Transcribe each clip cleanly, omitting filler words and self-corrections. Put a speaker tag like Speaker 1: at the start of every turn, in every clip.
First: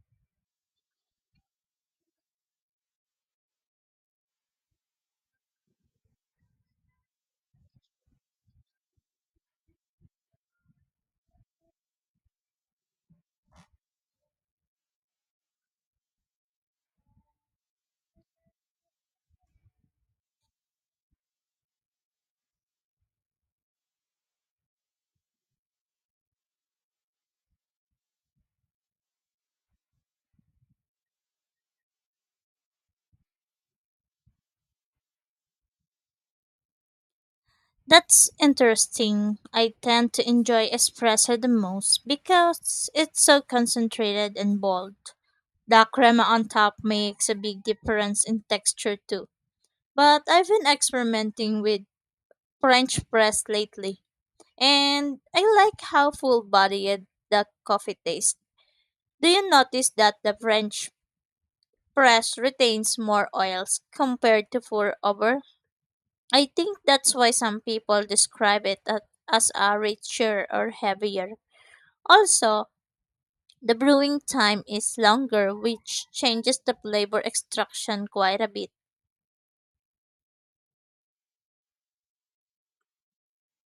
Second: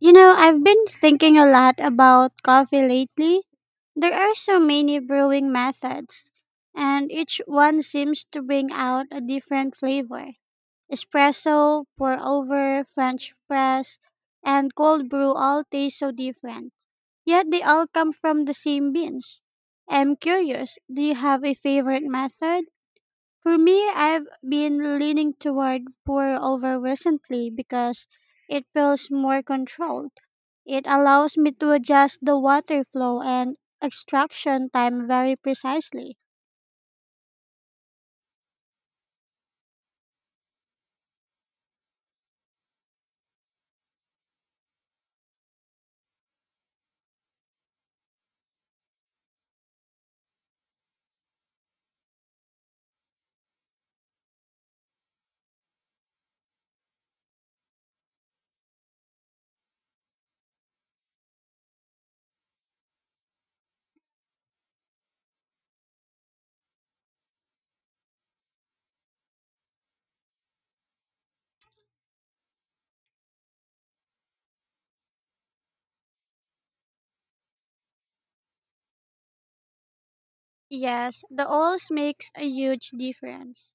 Speaker 1: You know, I've been thinking a lot about coffee lately. There are so many brewing methods, and each one seems to bring out a different flavor. Espresso, pour over, French press, and cold brew all taste so different, yet they all come from the same beans. I'm curious, do you have a favorite method? For me, I've been leaning toward pour over recently because it feels more controlled it allows me to adjust the water flow and extraction time very precisely.
Speaker 2: That's interesting. I tend to enjoy espresso the most because it's so concentrated and bold. The crema on top makes a big difference in texture too. But I've been experimenting with French press lately, and I like how full bodied the coffee tastes. Do you notice that the French press retains more oils compared to pour over? I think that's why some people describe it as a richer or heavier. Also, the brewing time is longer, which changes the flavor extraction quite a bit.
Speaker 1: Yes, the oils makes a huge difference.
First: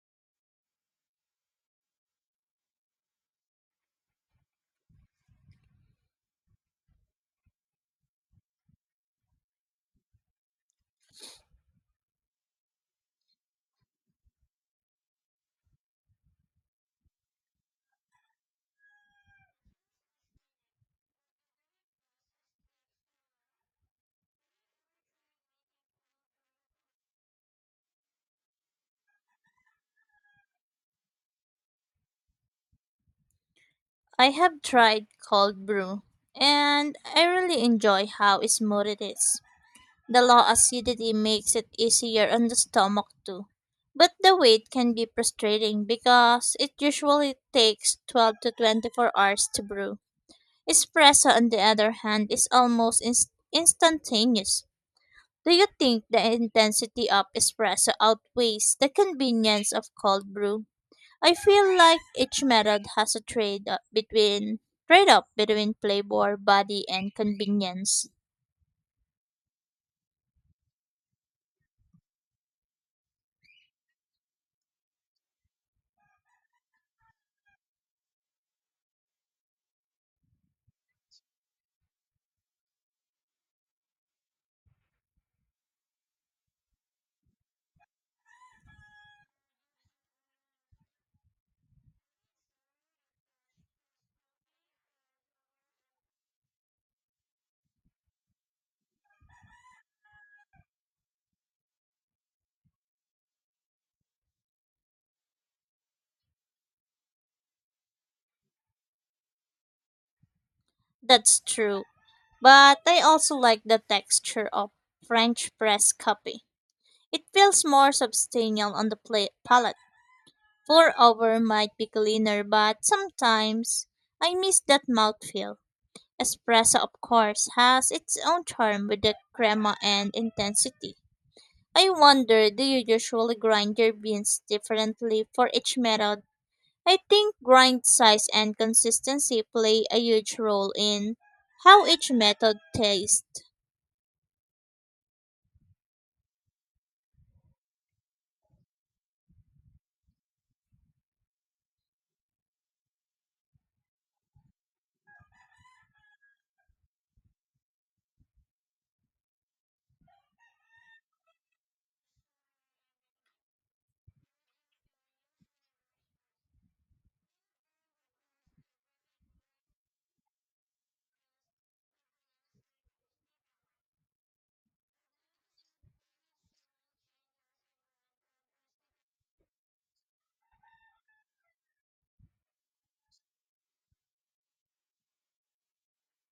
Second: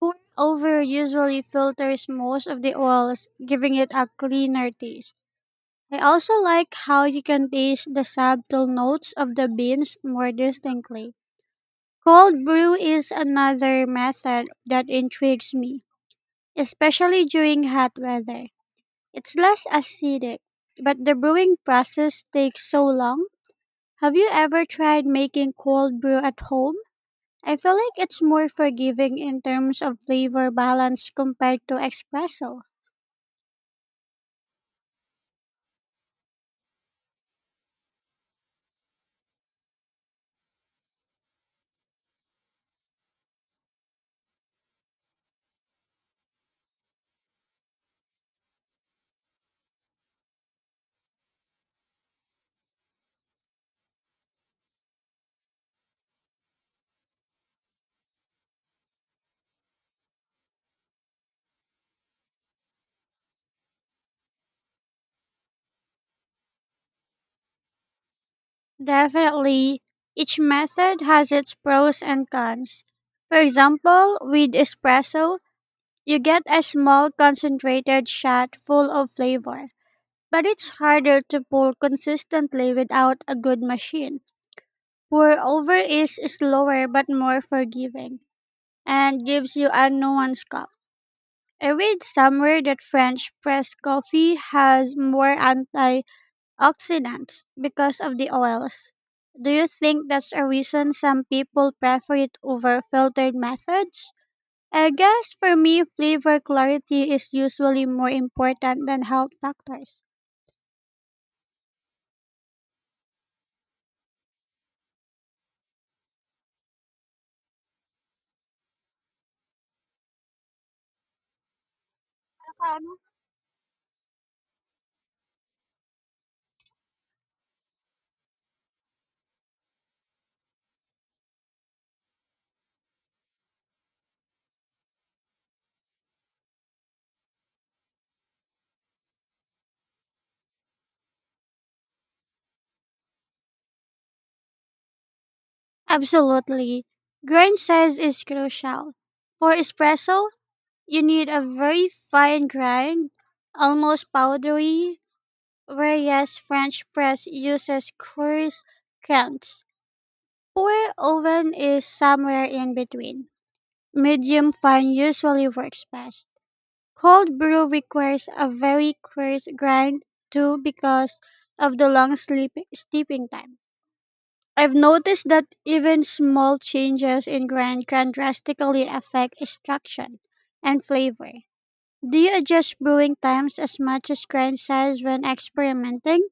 Speaker 1: Pour-over usually filters most of the oils, giving it a cleaner taste. I also like how you can taste the subtle notes of the beans more distinctly. Cold brew is another method that intrigues me, especially during hot weather. It's less acidic, but the brewing process takes so long. Have you ever tried making cold brew at home? I feel like it's more forgiving in terms of flavor balance compared to espresso.
Speaker 2: I have tried cold brew, and I really enjoy how smooth it is. The low acidity makes it easier on the stomach too. But the wait can be frustrating because it usually takes 12 to 24 hours to brew. Espresso, on the other hand, is almost instantaneous. Do you think the intensity of espresso outweighs the convenience of cold brew? I feel like each method has a trade off between flavor, body, and convenience.
Speaker 1: Definitely, each method has its pros and cons. For example, with espresso, you get a small concentrated shot full of flavor, but it's harder to pull consistently without a good machine. Moreover, is slower but more forgiving and gives you a nuanced cup. I read somewhere that French press coffee has more antioxidants because of the oils. Do you think that's a reason some people prefer it over filtered methods? I guess for me, flavor clarity is usually more important than health factors.
Speaker 2: That's true, but I also like the texture of French press coffee. It feels more substantial on the palate. Pour-over might be cleaner, but sometimes I miss that mouthfeel. Espresso, of course, has its own charm with the crema and intensity. I wonder, do you usually grind your beans differently for each method? I think grind size and consistency play a huge role in how each method tastes.
Speaker 1: Absolutely. Grind size is crucial. For espresso, you need a very fine grind, almost powdery, whereas French press uses coarse crunch. Pour oven is somewhere in between. Medium fine usually works best. Cold brew requires a very coarse grind too because of the long steeping time. I've noticed that even small changes in grind can drastically affect extraction and flavor. Do you adjust brewing times as much as grind size when experimenting?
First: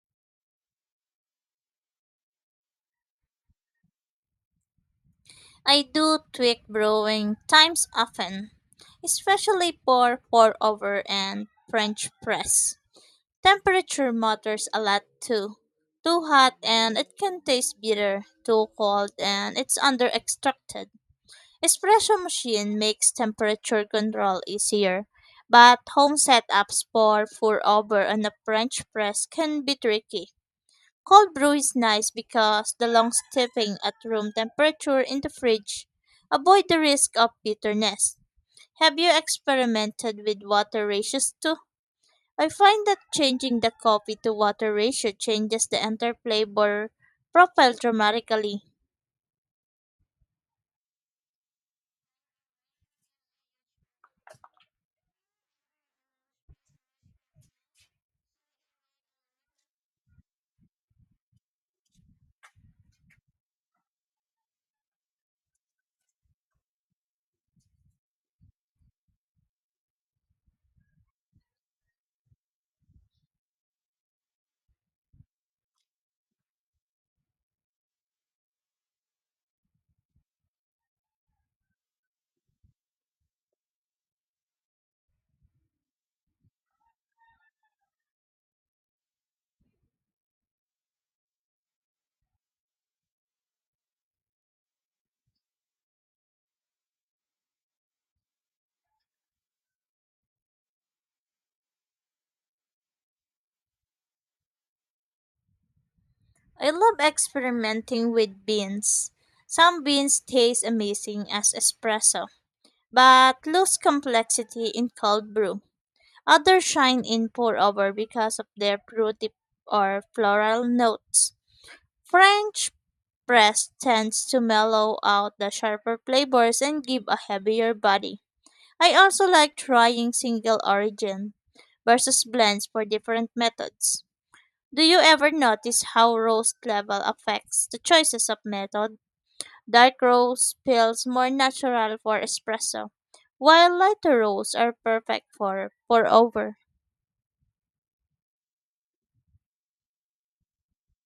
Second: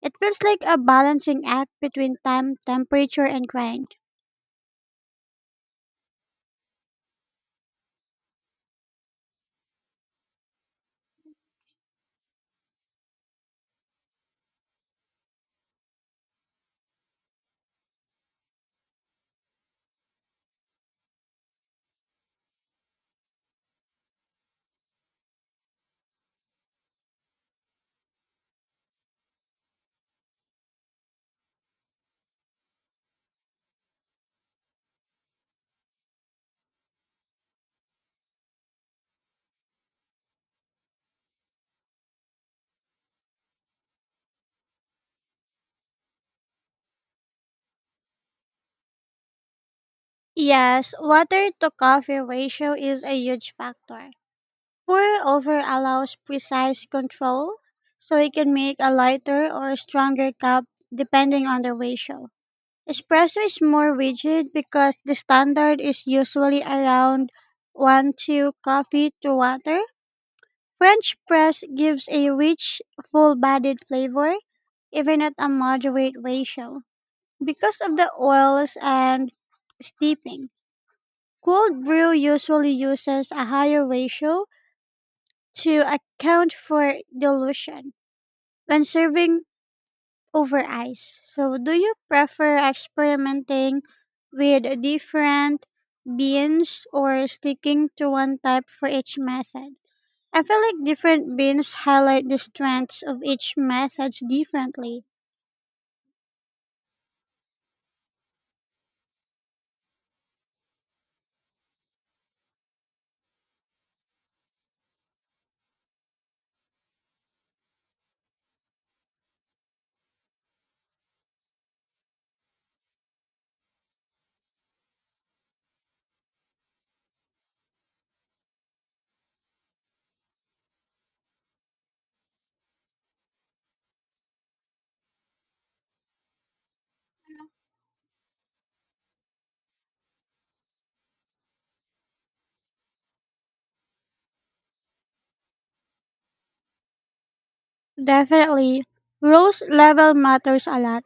Speaker 1: It feels like a balancing act between time, temperature, and grind.
Speaker 2: I do tweak brewing times often, especially for pour-over and French press. Temperature matters a lot too. Too hot and it can taste bitter, too cold and it's under extracted. Espresso machine makes temperature control easier, but home setups pour over on a French press can be tricky. Cold brew is nice because the long steeping at room temperature in the fridge avoid the risk of bitterness. Have you experimented with water ratios too? I find that changing the coffee to water ratio changes the entire flavor profile dramatically.
Speaker 1: Yes, water to coffee ratio is a huge factor. Pour over allows precise control, so you can make a lighter or stronger cup depending on the ratio. Espresso is more rigid because the standard is usually around 1 to coffee to water French press gives a rich, full bodied flavor, even at a moderate ratio. Because of the oils and steeping, cold brew usually uses a higher ratio to account for dilution when serving over ice. So, do you prefer experimenting with different beans or sticking to one type for each method? I feel like different beans highlight the strengths of each message differently.
Speaker 2: I love experimenting with beans. Some beans taste amazing as espresso, but lose complexity in cold brew. Others shine in pour over because of their fruity or floral notes. French press tends to mellow out the sharper flavors and give a heavier body. I also like trying single origin versus blends for different methods. Do you ever notice how roast level affects the choices of method? Dark roast feels more natural for espresso, while lighter roasts are perfect for pour over.
Speaker 1: Definitely. Rose level matters a lot.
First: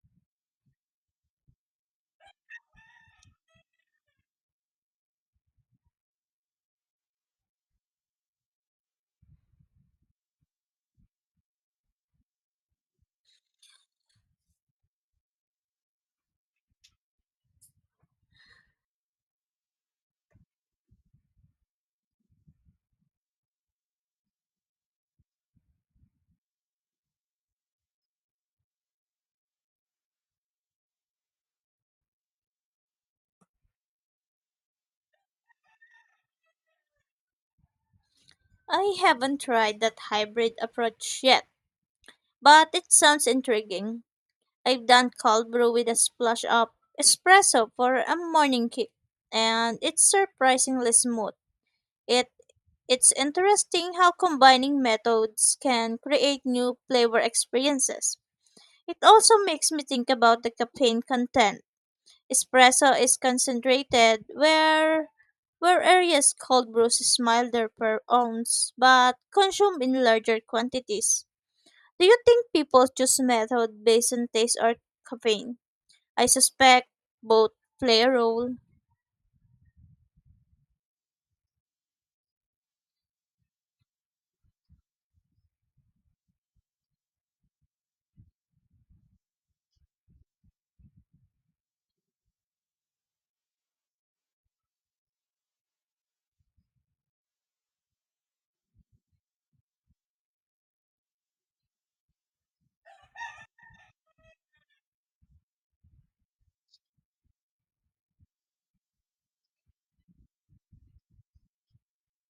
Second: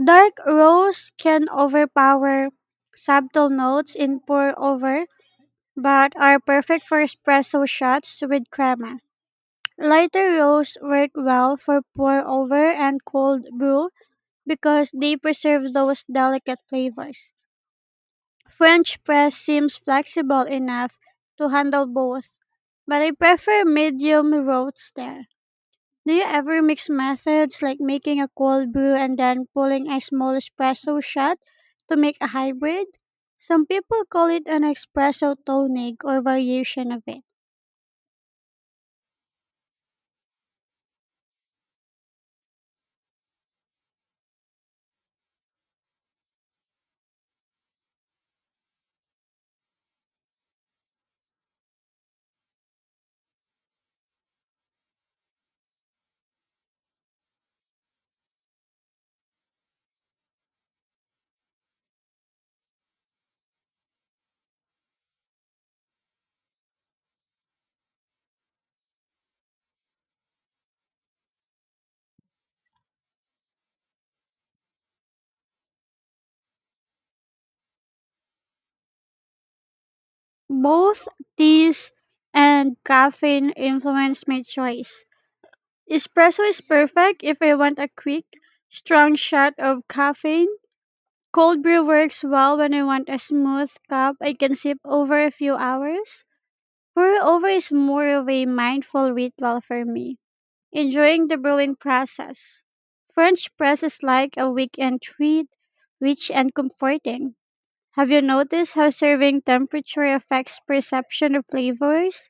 Speaker 1: Dark rose can overpower subtle notes in pour over, but are perfect for espresso shots with crema. Lighter rose work well for pour over and cold brew because they preserve those delicate flavors. French press seems flexible enough to handle both, but I prefer medium roast there. Do you ever mix methods like making a cold brew and then pulling a small espresso shot to make a hybrid? Some people call it an espresso tonic or variation of it.
Speaker 2: I haven't tried that hybrid approach yet, but it sounds intriguing. I've done cold brew with a splash of espresso for a morning kick, and it's surprisingly smooth. It it's interesting how combining methods can create new flavor experiences. It also makes me think about the caffeine content. Espresso is concentrated, where areas cold brews is milder per ounce but consumed in larger quantities. Do you think people choose method based on taste or caffeine? I suspect both play a role.
Speaker 1: Both teas and caffeine influence my choice. Espresso is perfect if I want a quick, strong shot of caffeine. Cold brew works well when I want a smooth cup I can sip over a few hours. Pour over is more of a mindful ritual for me, enjoying the brewing process. French press is like a weekend treat, rich and comforting. Have you noticed how serving temperature affects perception of flavors?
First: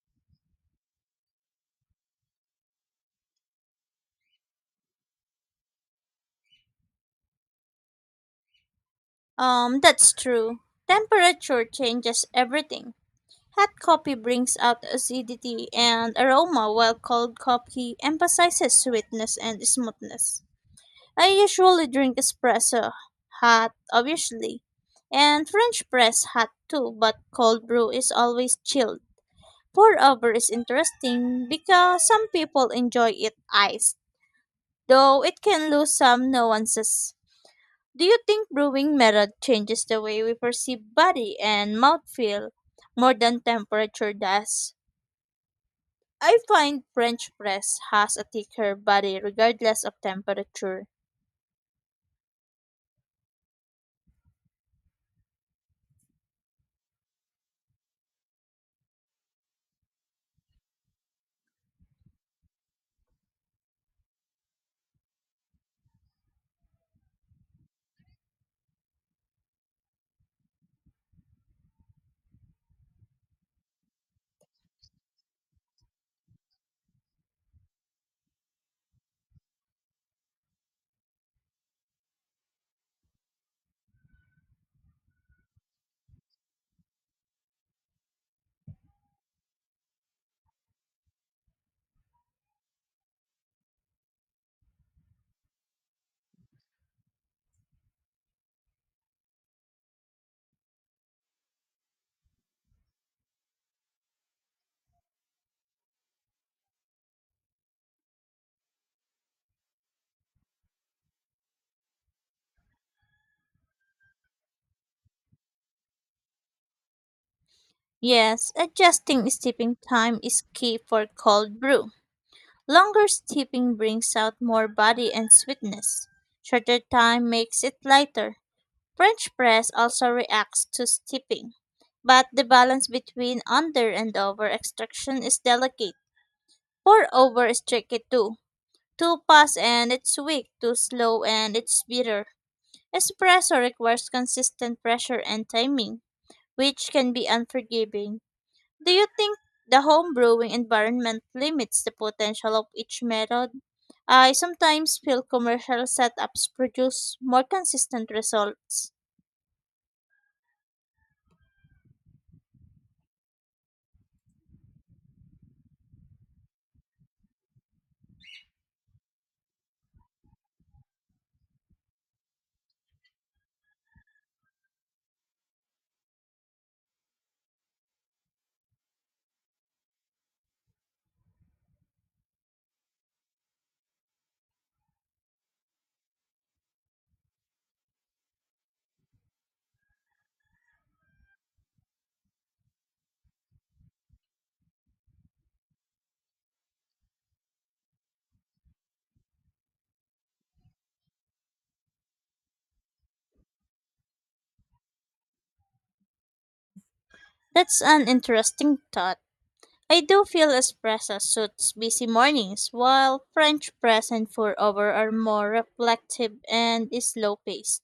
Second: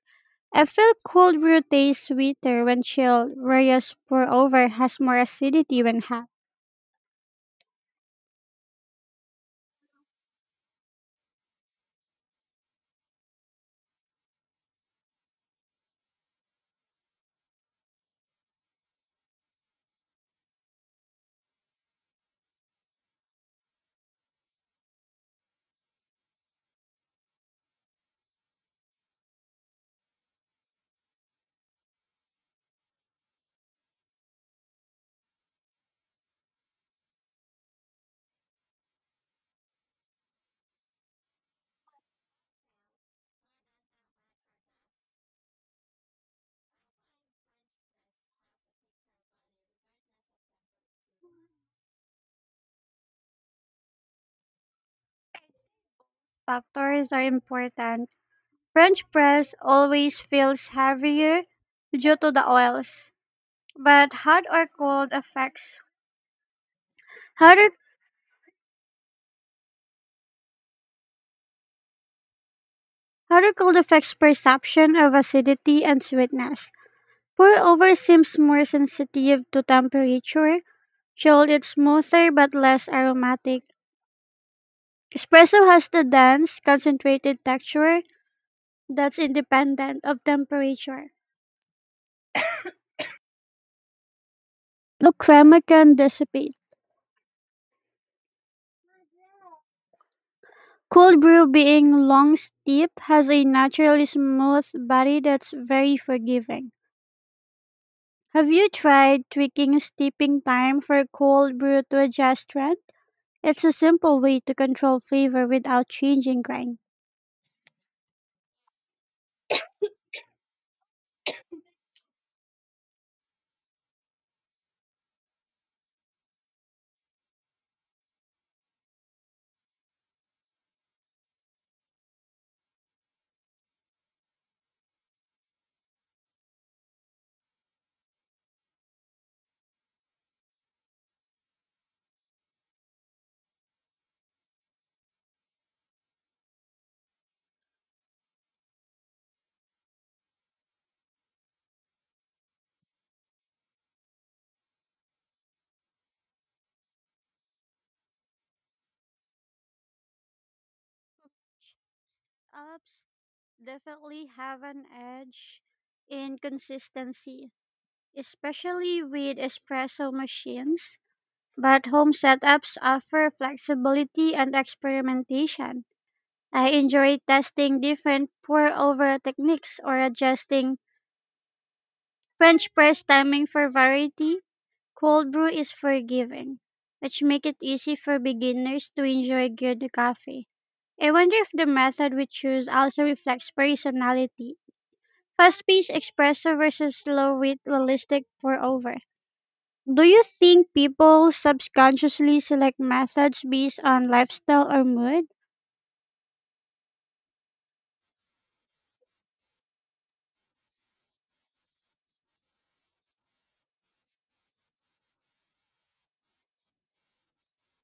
Speaker 1: I feel cold brew tastes sweeter when chilled, whereas pour over has more acidity when hot.
Speaker 2: That's true. Temperature changes everything. Hot coffee brings out acidity and aroma, while cold coffee emphasizes sweetness and smoothness. I usually drink espresso, hot, obviously, and French press hot too, but cold brew is always chilled. Pour over is interesting because some people enjoy it iced, though it can lose some nuances. Do you think brewing method changes the way we perceive body and mouthfeel more than temperature does? I find French press has a thicker body regardless of temperature.
Speaker 1: Factors are important. French press always feels heavier due to the oils, but hot or, hot or cold affects perception of acidity and sweetness. Pour over seems more sensitive to temperature. Chilled it's smoother but less aromatic. Espresso has the dense, concentrated texture that's independent of temperature. The crema can dissipate. Cold brew being long steep has a naturally smooth body that's very forgiving. Have you tried tweaking steeping time for cold brew to adjust strength? It's a simple way to control flavor without changing grind.
Speaker 2: Yes, adjusting steeping time is key for cold brew. Longer steeping brings out more body and sweetness. Shorter time makes it lighter. French press also reacts to steeping, but the balance between under and over extraction is delicate. Pour over is tricky too. Too fast and it's weak, too slow and it's bitter. Espresso requires consistent pressure and timing, which can be unforgiving. Do you think the home brewing environment limits the potential of each method? I sometimes feel commercial setups produce more consistent results.
Speaker 1: Ups definitely have an edge in consistency, especially with espresso machines, but home setups offer flexibility and experimentation. I enjoy testing different pour over techniques or adjusting French press timing for variety. Cold brew is forgiving, which make it easy for beginners to enjoy good coffee. I wonder if the method we choose also reflects personality. Fast paced espresso versus slow with realistic pour over. Do you think people subconsciously select methods based on lifestyle or mood?
Speaker 2: That's an interesting thought. I do feel espresso suits busy mornings, while French press and pour over are more reflective and slow paced.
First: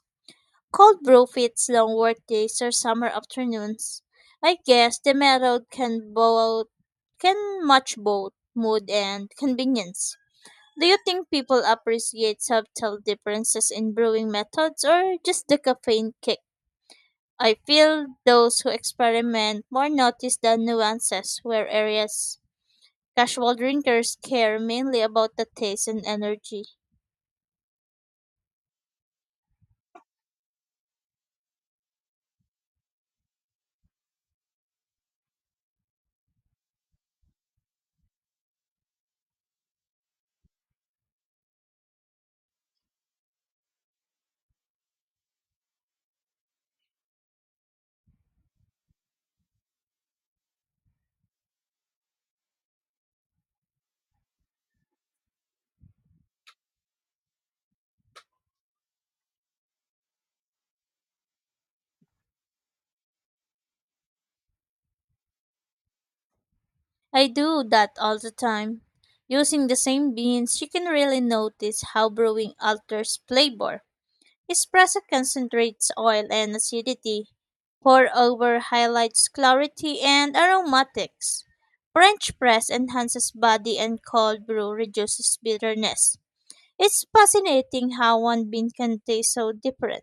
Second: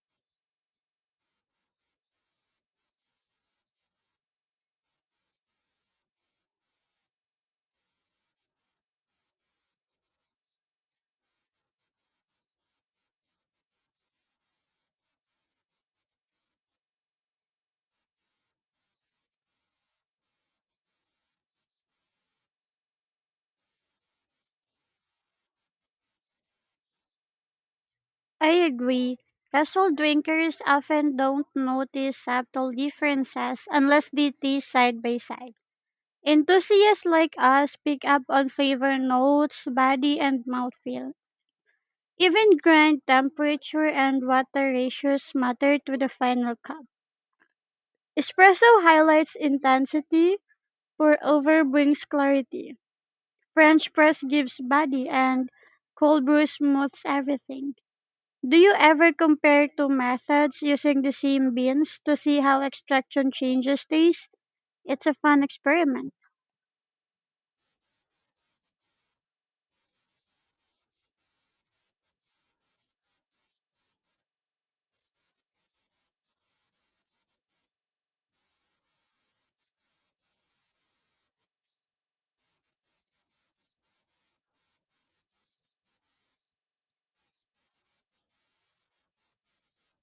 Speaker 2: Cold brew fits long workdays or summer afternoons. I guess the method can match both mood and convenience. Do you think people appreciate subtle differences in brewing methods or just the caffeine kick? I feel those who experiment more notice the nuances, whereas casual drinkers care mainly about the taste and energy.
Speaker 1: I agree. Casual drinkers often don't notice subtle differences unless they taste side by side. Enthusiasts like us pick up on flavor notes, body, and mouthfeel. Even grind temperature and water ratios matter to the final cup. Espresso highlights intensity, pour over brings clarity. French press gives body, and cold brew smooths everything. Do you ever compare two methods using the same beans to see how extraction changes taste? It's a fun experiment.
Speaker 2: I do that all the time. Using the same beans, you can really notice how brewing alters flavor. Espresso concentrates oil and acidity. Pour over highlights clarity and aromatics. French press enhances body and cold brew reduces bitterness. It's fascinating how one bean can taste so different.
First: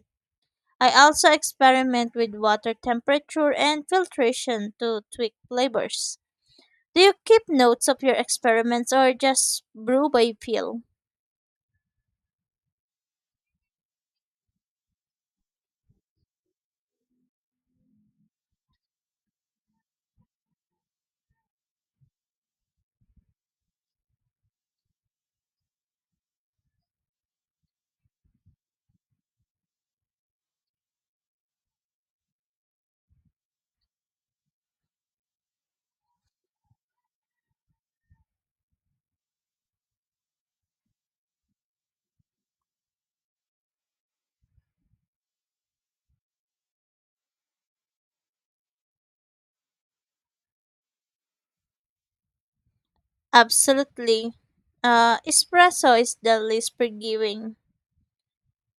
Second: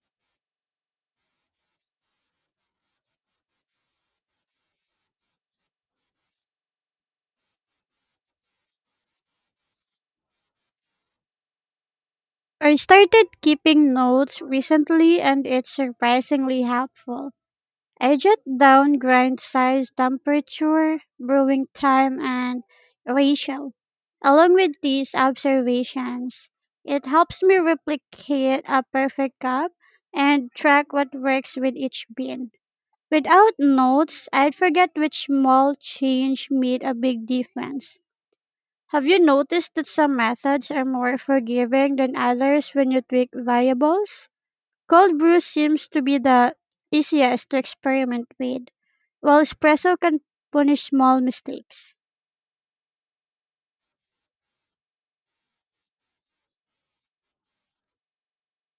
Speaker 2: I also experiment with water temperature and filtration to tweak flavors. Do you keep notes of your experiments or just brew by feel?
Speaker 1: I started keeping notes recently and it's surprisingly helpful. I jot down grind size, temperature, brewing time, and ratio. Along with these observations, it helps me replicate a perfect cup and track what works with each bean. Without notes, I'd forget which small change made a big difference. Have you noticed that some methods are more forgiving than others when you tweak variables? Cold brew seems to be the easiest to experiment with, while espresso can punish small mistakes.
Speaker 2: Absolutely. Espresso is the least forgiving,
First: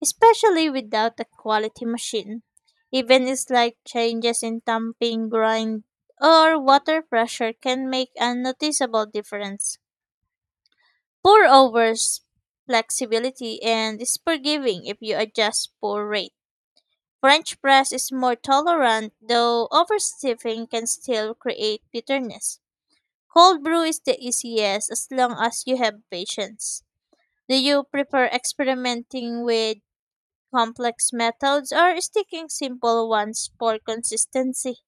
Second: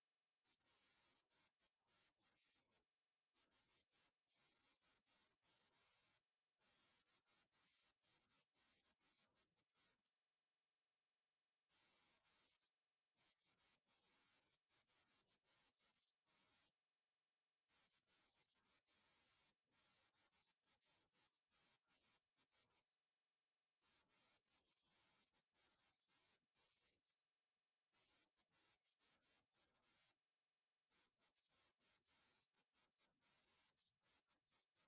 Speaker 2: especially without a quality machine. Even slight changes in tamping, grind, or water pressure can make a noticeable difference. Pour overs flexibility and is forgiving if you adjust pour rate. French press is more tolerant, though overstiffing can still create bitterness. Cold brew is the easiest as long as you have patience. Do you prefer experimenting with complex methods or sticking simple ones for consistency?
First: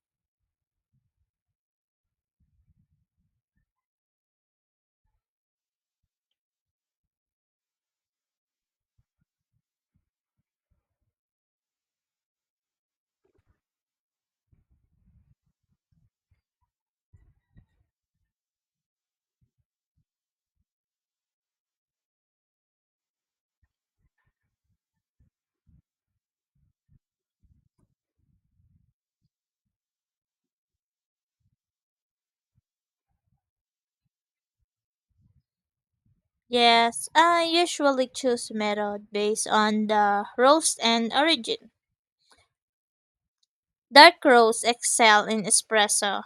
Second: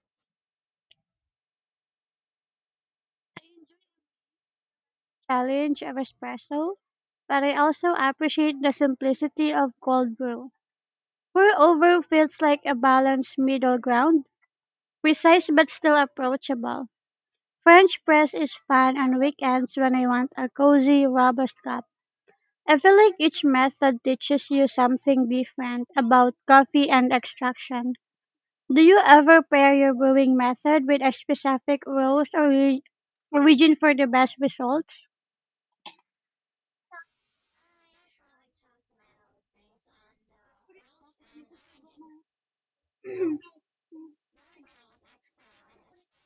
Speaker 1: Challenge of espresso, but I also appreciate the simplicity of cold brew. Pour over feels like a balanced middle ground, precise but still approachable. French press is fun on weekends when I want a cozy, robust cup. I feel like each method teaches you something different about coffee and extraction. Do you ever pair your brewing method with a specific roast or origin for the best results?
Speaker 2: Yes, I usually choose method based on the roast and origin. Dark roasts excel in espresso.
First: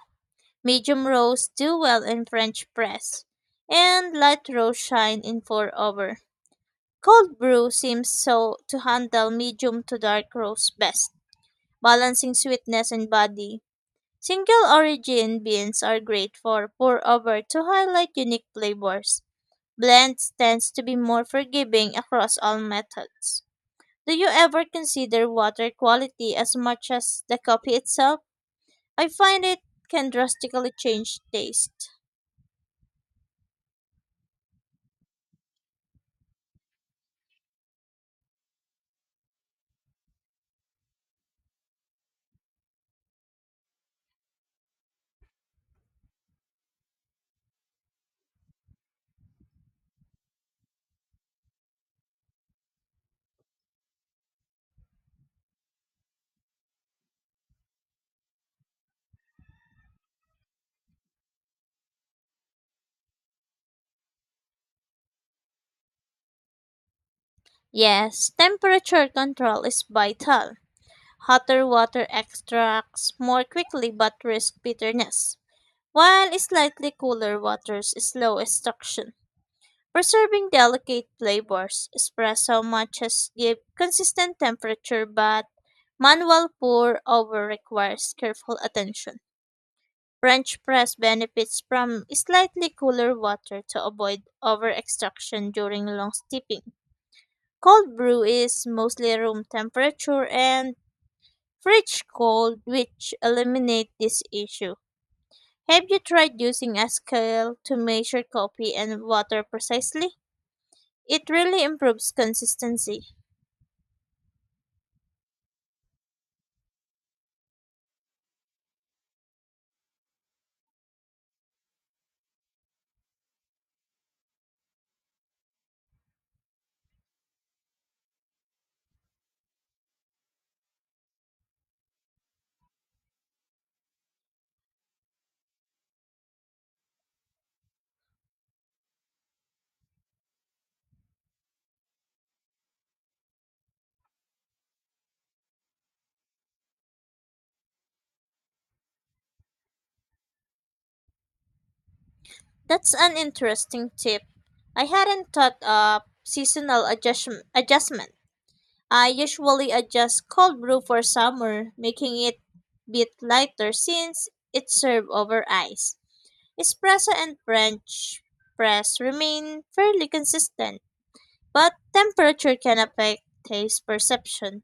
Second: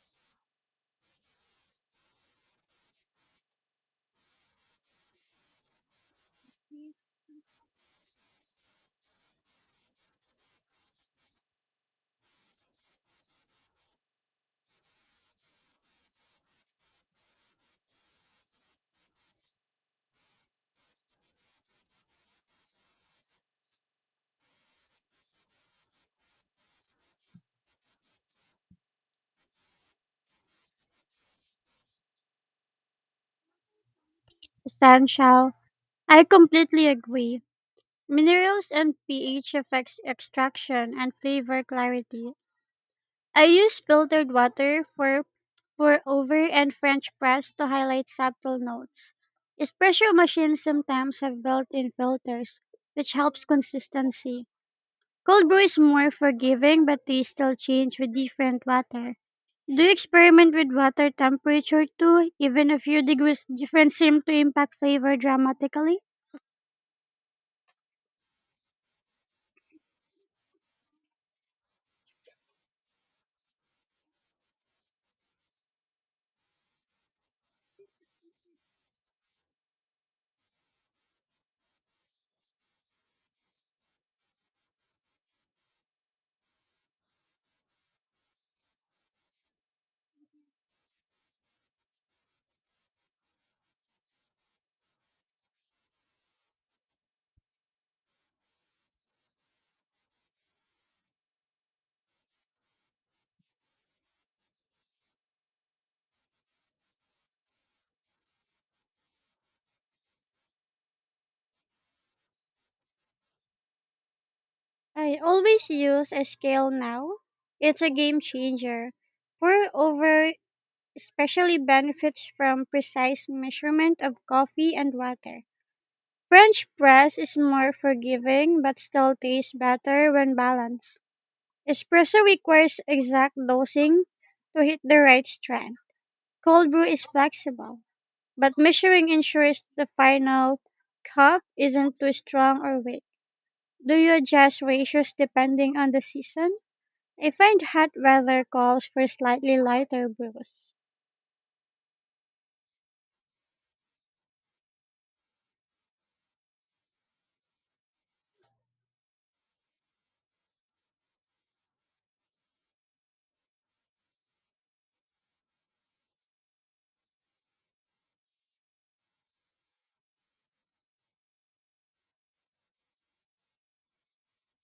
Speaker 2: Medium roasts do well in French press. And light roasts shine in pour over. Cold brew seems so to handle medium to dark roasts best, balancing sweetness and body. Single origin beans are great for pour over to highlight unique flavors. Blends tends to be more forgiving across all methods. Do you ever consider water quality as much as the coffee itself? I find it can drastically change taste.
Speaker 1: Essential. I completely agree. Minerals and pH affects extraction and flavor clarity. I use filtered water for pour over and French press to highlight subtle notes. Espresso machines sometimes have built-in filters, which helps consistency. Cold brew is more forgiving, but they still change with different water. Do you experiment with water temperature too? Even a few degrees difference seem to impact flavor dramatically.
Speaker 2: Yes, temperature control is vital. Hotter water extracts more quickly but risk bitterness, while slightly cooler waters slow extraction. Preserving delicate flavors, espresso matches give consistent temperature, but manual pour over requires careful attention. French press benefits from slightly cooler water to avoid over extraction during long steeping. Cold brew is mostly room temperature and fridge cold, which eliminate this issue. Have you tried using a scale to measure coffee and water precisely? It really improves consistency.
Speaker 1: I always use a scale now. It's a game changer. Pour over especially benefits from precise measurement of coffee and water. French press is more forgiving but still tastes better when balanced. Espresso requires exact dosing to hit the right strength. Cold brew is flexible, but measuring ensures the final cup isn't too strong or weak. Do you adjust ratios depending on the season? I find hot weather calls for slightly lighter brews.
Speaker 2: That's an interesting tip. I hadn't thought of seasonal adjustment. I usually adjust cold brew for summer, making it bit lighter since it's served over ice. Espresso and French press remain fairly consistent, but temperature can affect taste perception.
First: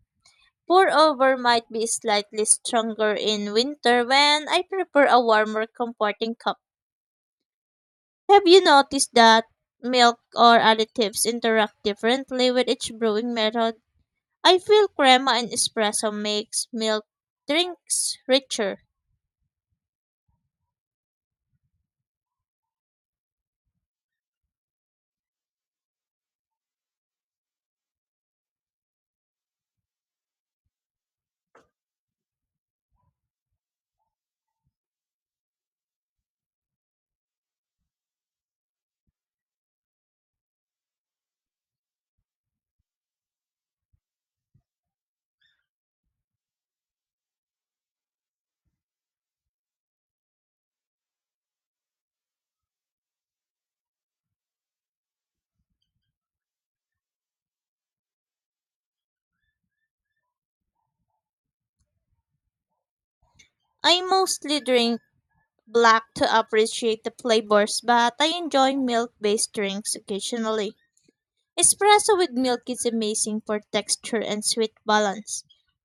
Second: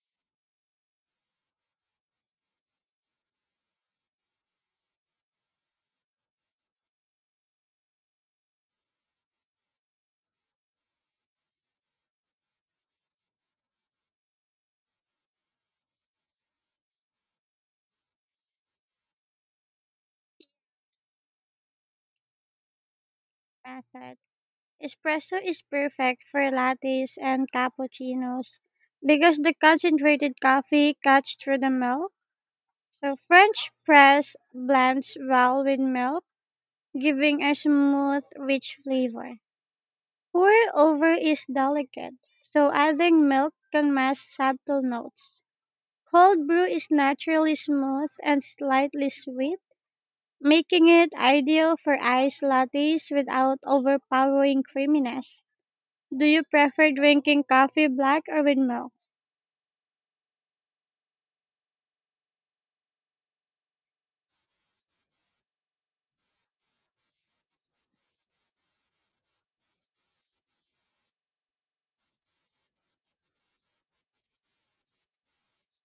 Speaker 2: Pour over might be slightly stronger in winter when I prefer a warmer, comforting cup. Have you noticed that milk or additives interact differently with each brewing method? I feel crema and espresso makes milk drinks richer.
Speaker 1: Method. Espresso is perfect for lattes and cappuccinos because the concentrated coffee cuts through the milk. So French press blends well with milk, giving a smooth, rich flavor. Pour over is delicate, so adding milk can mask subtle notes. Cold brew is naturally smooth and slightly sweet, making it ideal for iced lattes without overpowering creaminess. Do you prefer drinking coffee black or with milk?
Speaker 2: I mostly drink black to appreciate the flavors, but I enjoy milk-based drinks occasionally. Espresso with milk is amazing for texture and sweet balance.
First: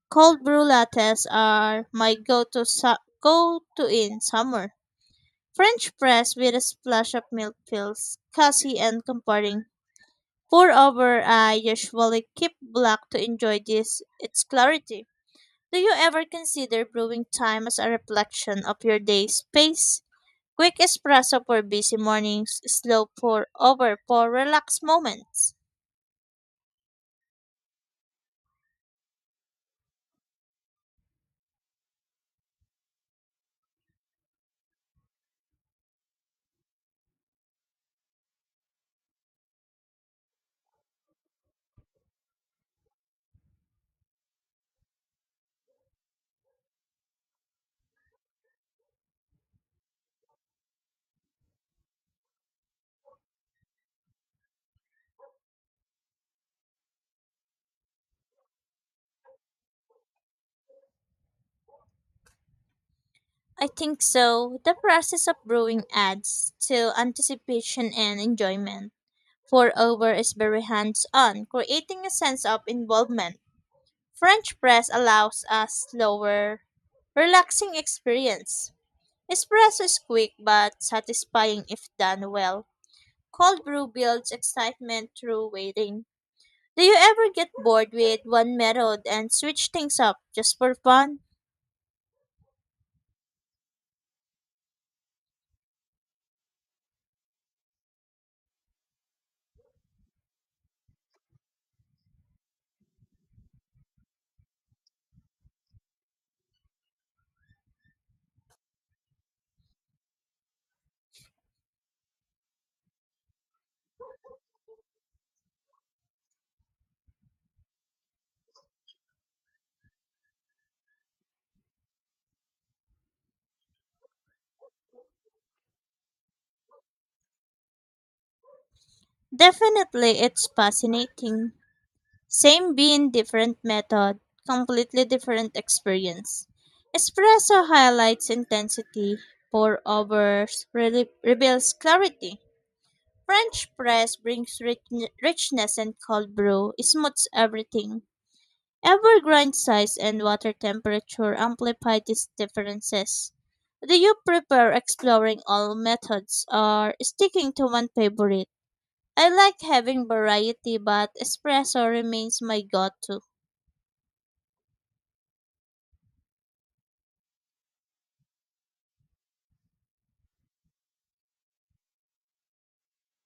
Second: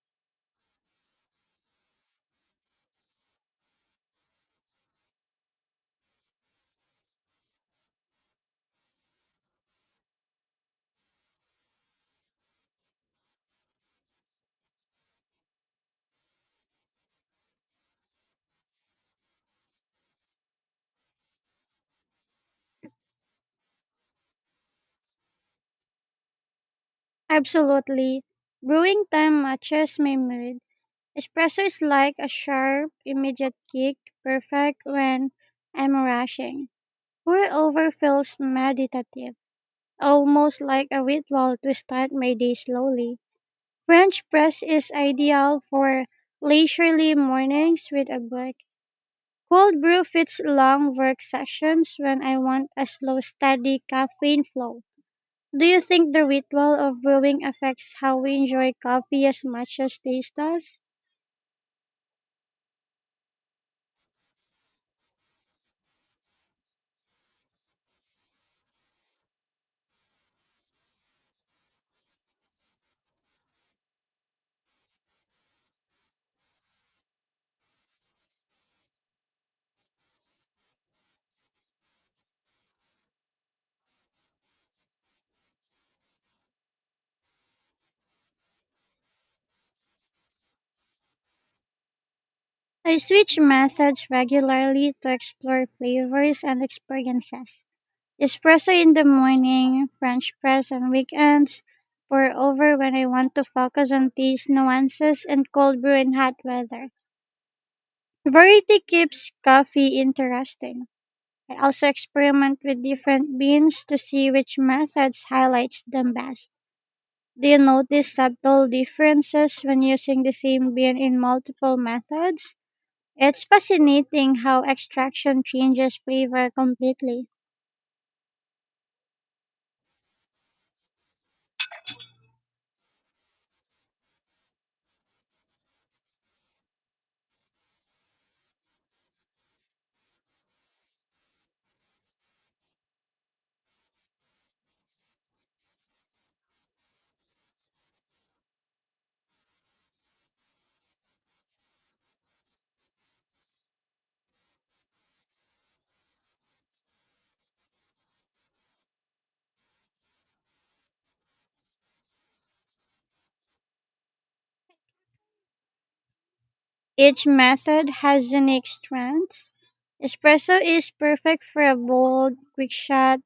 Speaker 2: Cold brew lattes are my go-to in summer. French press with a splash of milk fills, cozy and comforting. Pour over, I usually keep black to enjoy this its clarity. Do you ever consider brewing time as a reflection of your day's pace? Quick espresso for busy mornings, slow pour over for relaxed moments.
Speaker 1: Absolutely. Brewing time matches my mood. Espresso is like a sharp, immediate kick, perfect when I'm rushing. Pour over feels meditative, almost like a ritual to start my day slowly. French press is ideal for leisurely mornings with a break. Cold brew fits long work sessions when I want a slow, steady caffeine flow. Do you think the ritual of brewing affects how we enjoy coffee as much as taste does?
Speaker 2: I think so. The process of brewing adds to anticipation and enjoyment. Pour over is very hands on, creating a sense of involvement. French press allows a slower, relaxing experience. Espresso is quick but satisfying if done well. Cold brew builds excitement through waiting. Do you ever get bored with one method and switch things up just for fun?
Speaker 1: I switch methods regularly to explore flavors and experiences. Espresso in the morning, French press on weekends, pour over when I want to focus on taste nuances, and cold brew in hot weather. Variety keeps coffee interesting. I also experiment with different beans to see which methods highlights them best. Do you notice subtle differences when using the same bean in multiple methods? It's fascinating how extraction changes flavor completely.
Speaker 2: Definitely, it's fascinating. Same bean, different method, completely different experience. Espresso highlights intensity, reveals clarity. French press brings richness and cold brew smooths everything. Ever grind size and water temperature amplify these differences. Do you prefer exploring all methods or sticking to one favorite? I like having variety, but espresso remains my go-to.
Speaker 1: Each method has unique strengths. Espresso is perfect for a bold, quick shot.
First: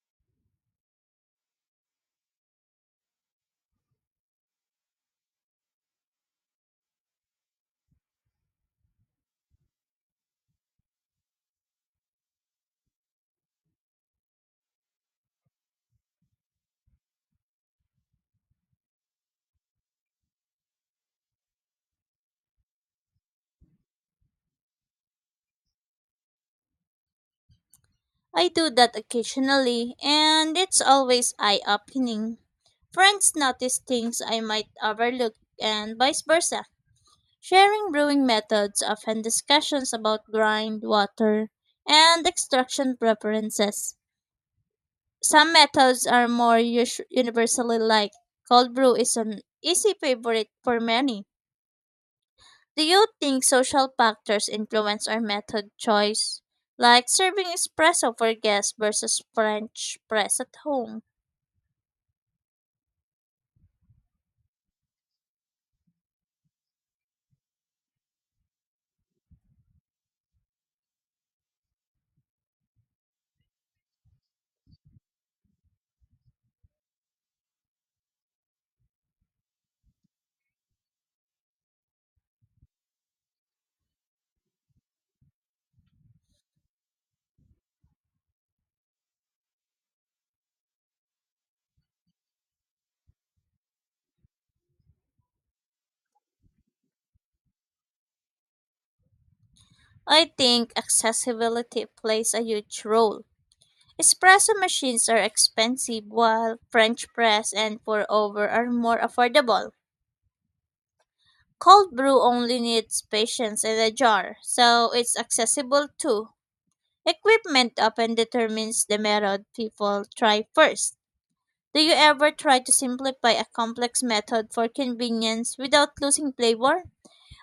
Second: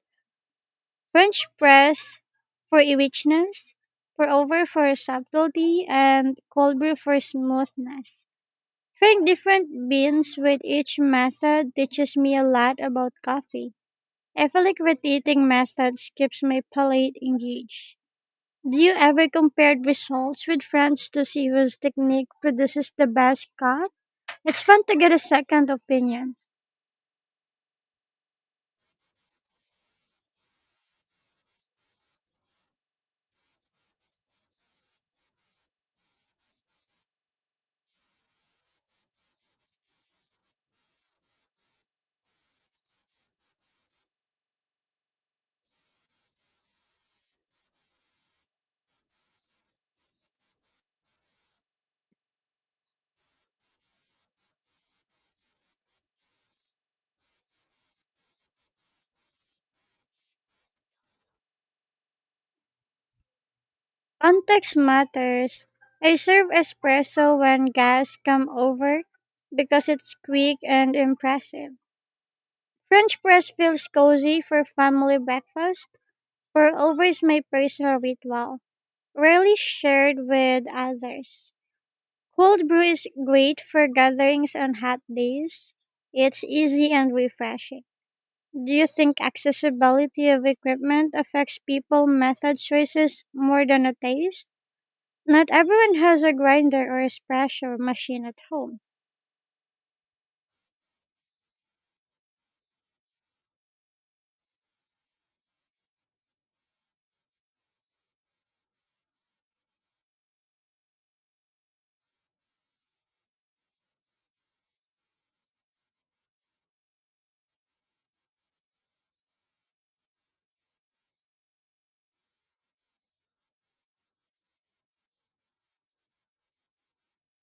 Speaker 1: French press for a richness, pour over for subtlety, and cold brew for smoothness. Trying different beans with each method teaches me a lot about coffee. I feel like rotating methods keeps my palate engaged. Do you ever compare results with friends to see whose technique produces the best cut? It's fun to get a second opinion.
Speaker 2: I do that occasionally, and it's always eye-opening. Friends notice things I might overlook, and vice versa. Sharing brewing methods, often discussions about grind, water, and extraction preferences. Some methods are more universally liked. Cold brew is an easy favorite for many. Do you think social factors influence our method choice? Like serving espresso for guests versus French press at home.
Speaker 1: Context matters. I serve espresso when guests come over because it's quick and impressive. French press feels cozy for family breakfast. Pour over is my personal ritual, rarely shared with others. Cold brew is great for gatherings on hot days. It's easy and refreshing. Do you think accessibility of equipment affects people method choices more than a taste? Not everyone has a grinder or espresso machine at home.
Speaker 2: I think accessibility plays a huge role. Espresso machines are expensive while French press and pour over are more affordable. Cold brew only needs patience and a jar, so it's accessible too. Equipment often determines the method people try first. Do you ever try to simplify a complex method for convenience without losing flavor?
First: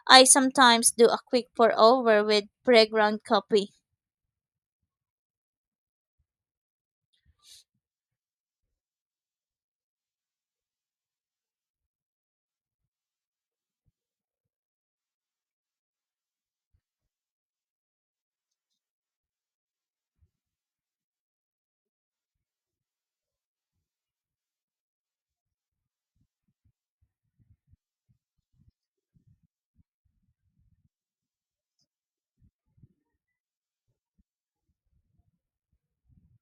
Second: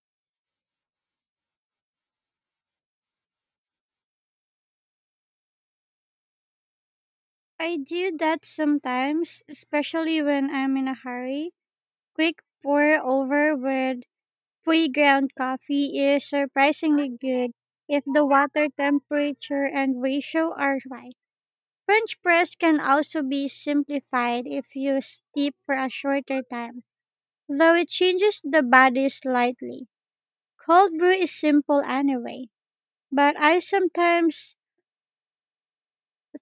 Speaker 2: I sometimes do a quick pour over with pre-ground coffee.
Speaker 1: I do that sometimes, especially when I'm in a hurry. Quick pour over with pre-ground coffee is surprisingly good if the water temperature and ratio are right. French press can also be simplified if used steep for a shorter time, though it changes the body slightly. Cold brew is simple anyway, but I sometimes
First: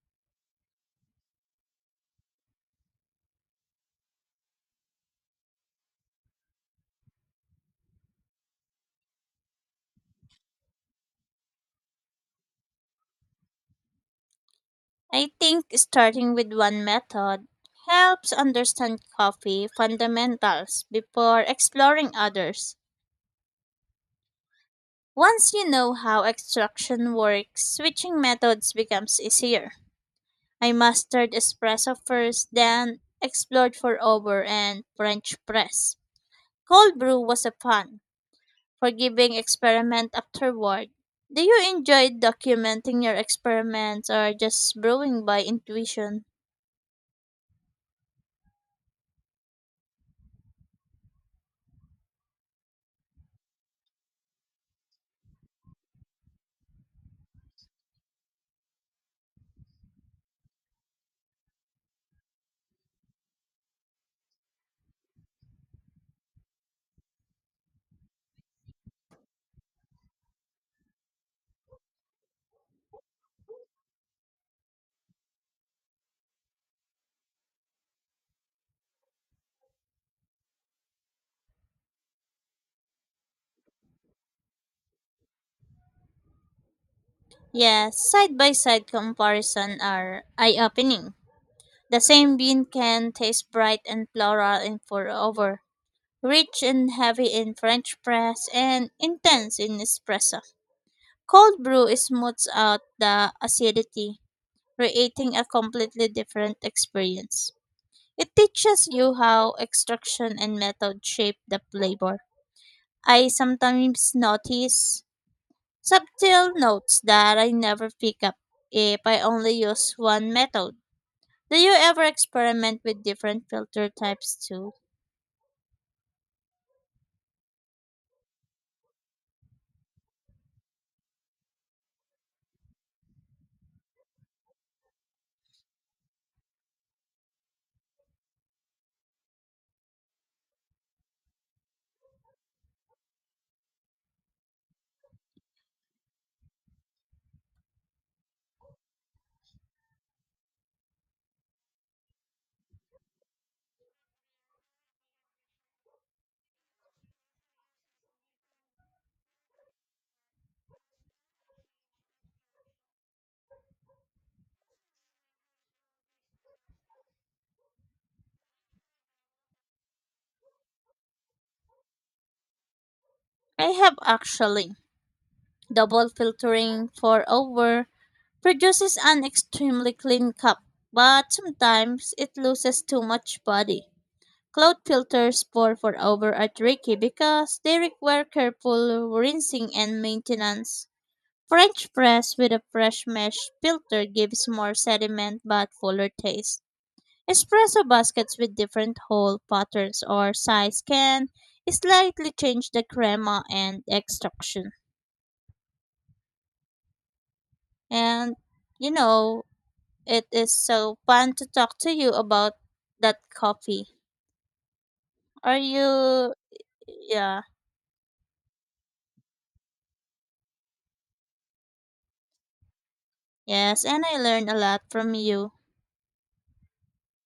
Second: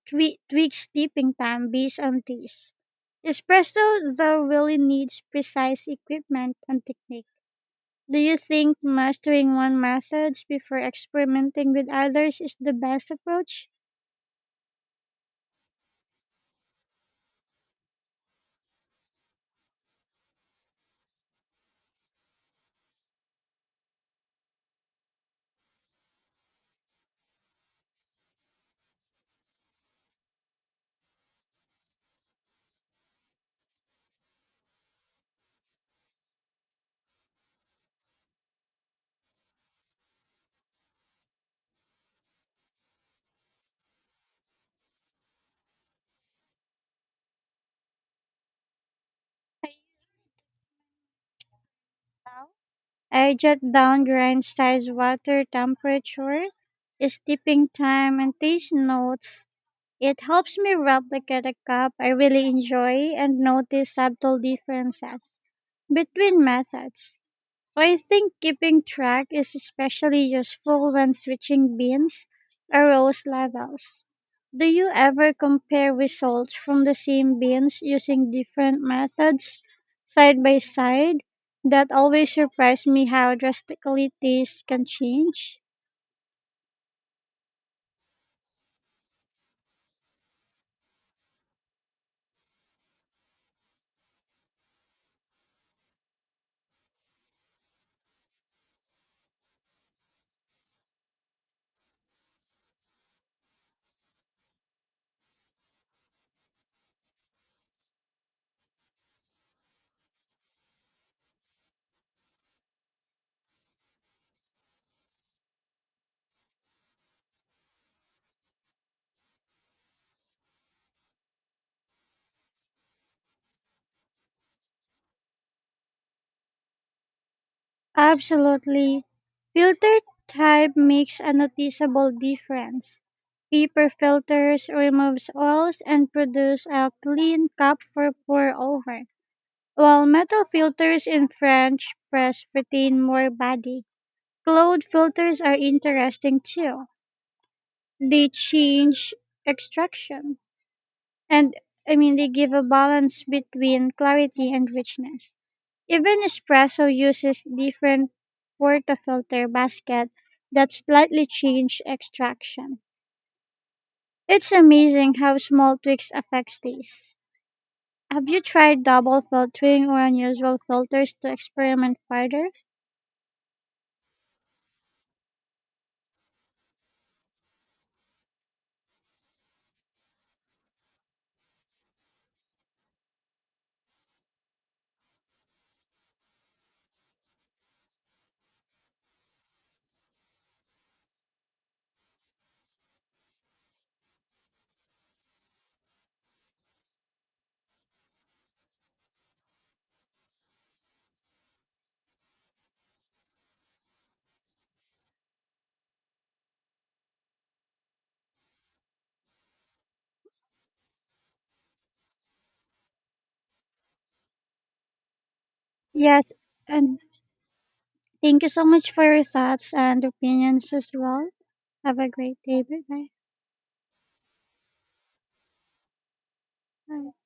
Speaker 1: tweak steeping time based on taste. Espresso, though, really needs precise equipment and technique. Do you think mastering one method before experimenting with others is the best approach?
Speaker 2: I think starting with one method helps understand coffee fundamentals before exploring others. Once you know how extraction works, switching methods becomes easier. I mastered espresso first, then explored for over and French press. Cold brew was a fun, forgiving experiment afterward. Do you enjoy documenting your experiments or just brewing by intuition?
Speaker 1: I jot down grind size, water temperature, steeping time, and taste notes. It helps me replicate a cup I really enjoy and notice subtle differences between methods. So I think keeping track is especially useful when switching beans or roast levels. Do you ever compare results from the same beans using different methods side by side? That always surprised me how drastically taste can change.
Speaker 2: Yes, side-by-side comparison are eye-opening. The same bean can taste bright and floral in pour-over, rich and heavy in French press, and intense in espresso. Cold brew smooths out the acidity, creating a completely different experience. It teaches you how extraction and method shape the flavor. I sometimes notice subtle notes that I never pick up if I only use one method. Do you ever experiment with different filter types too?
Speaker 1: Absolutely. Filter type makes a noticeable difference. Paper filters removes oils and produce a clean cup for pour over while metal filters in French press retain more body, cloud filters are interesting too. They change extraction, and I mean, they give a balance between clarity and richness. Even espresso uses different portafilter basket that slightly change extraction. It's amazing how small tweaks affects taste. Have you tried double filtering or unusual filters to experiment further?
Speaker 2: I have actually. Double filtering for over produces an extremely clean cup, but sometimes it loses too much body. Cloud filters for over are tricky because they require careful rinsing and maintenance. French press with a fresh mesh filter gives more sediment but fuller taste. Espresso baskets with different hole patterns or size can slightly change the crema and extraction. And you know, it is so fun to talk to you about that coffee. Are
Speaker 1: Yes,
Speaker 2: you
Speaker 1: and
Speaker 2: yeah,
Speaker 1: thank you so much for your thoughts and opinions as well. Have a great day. Bye
Speaker 2: yes, and I learned a lot from you.
Speaker 1: bye.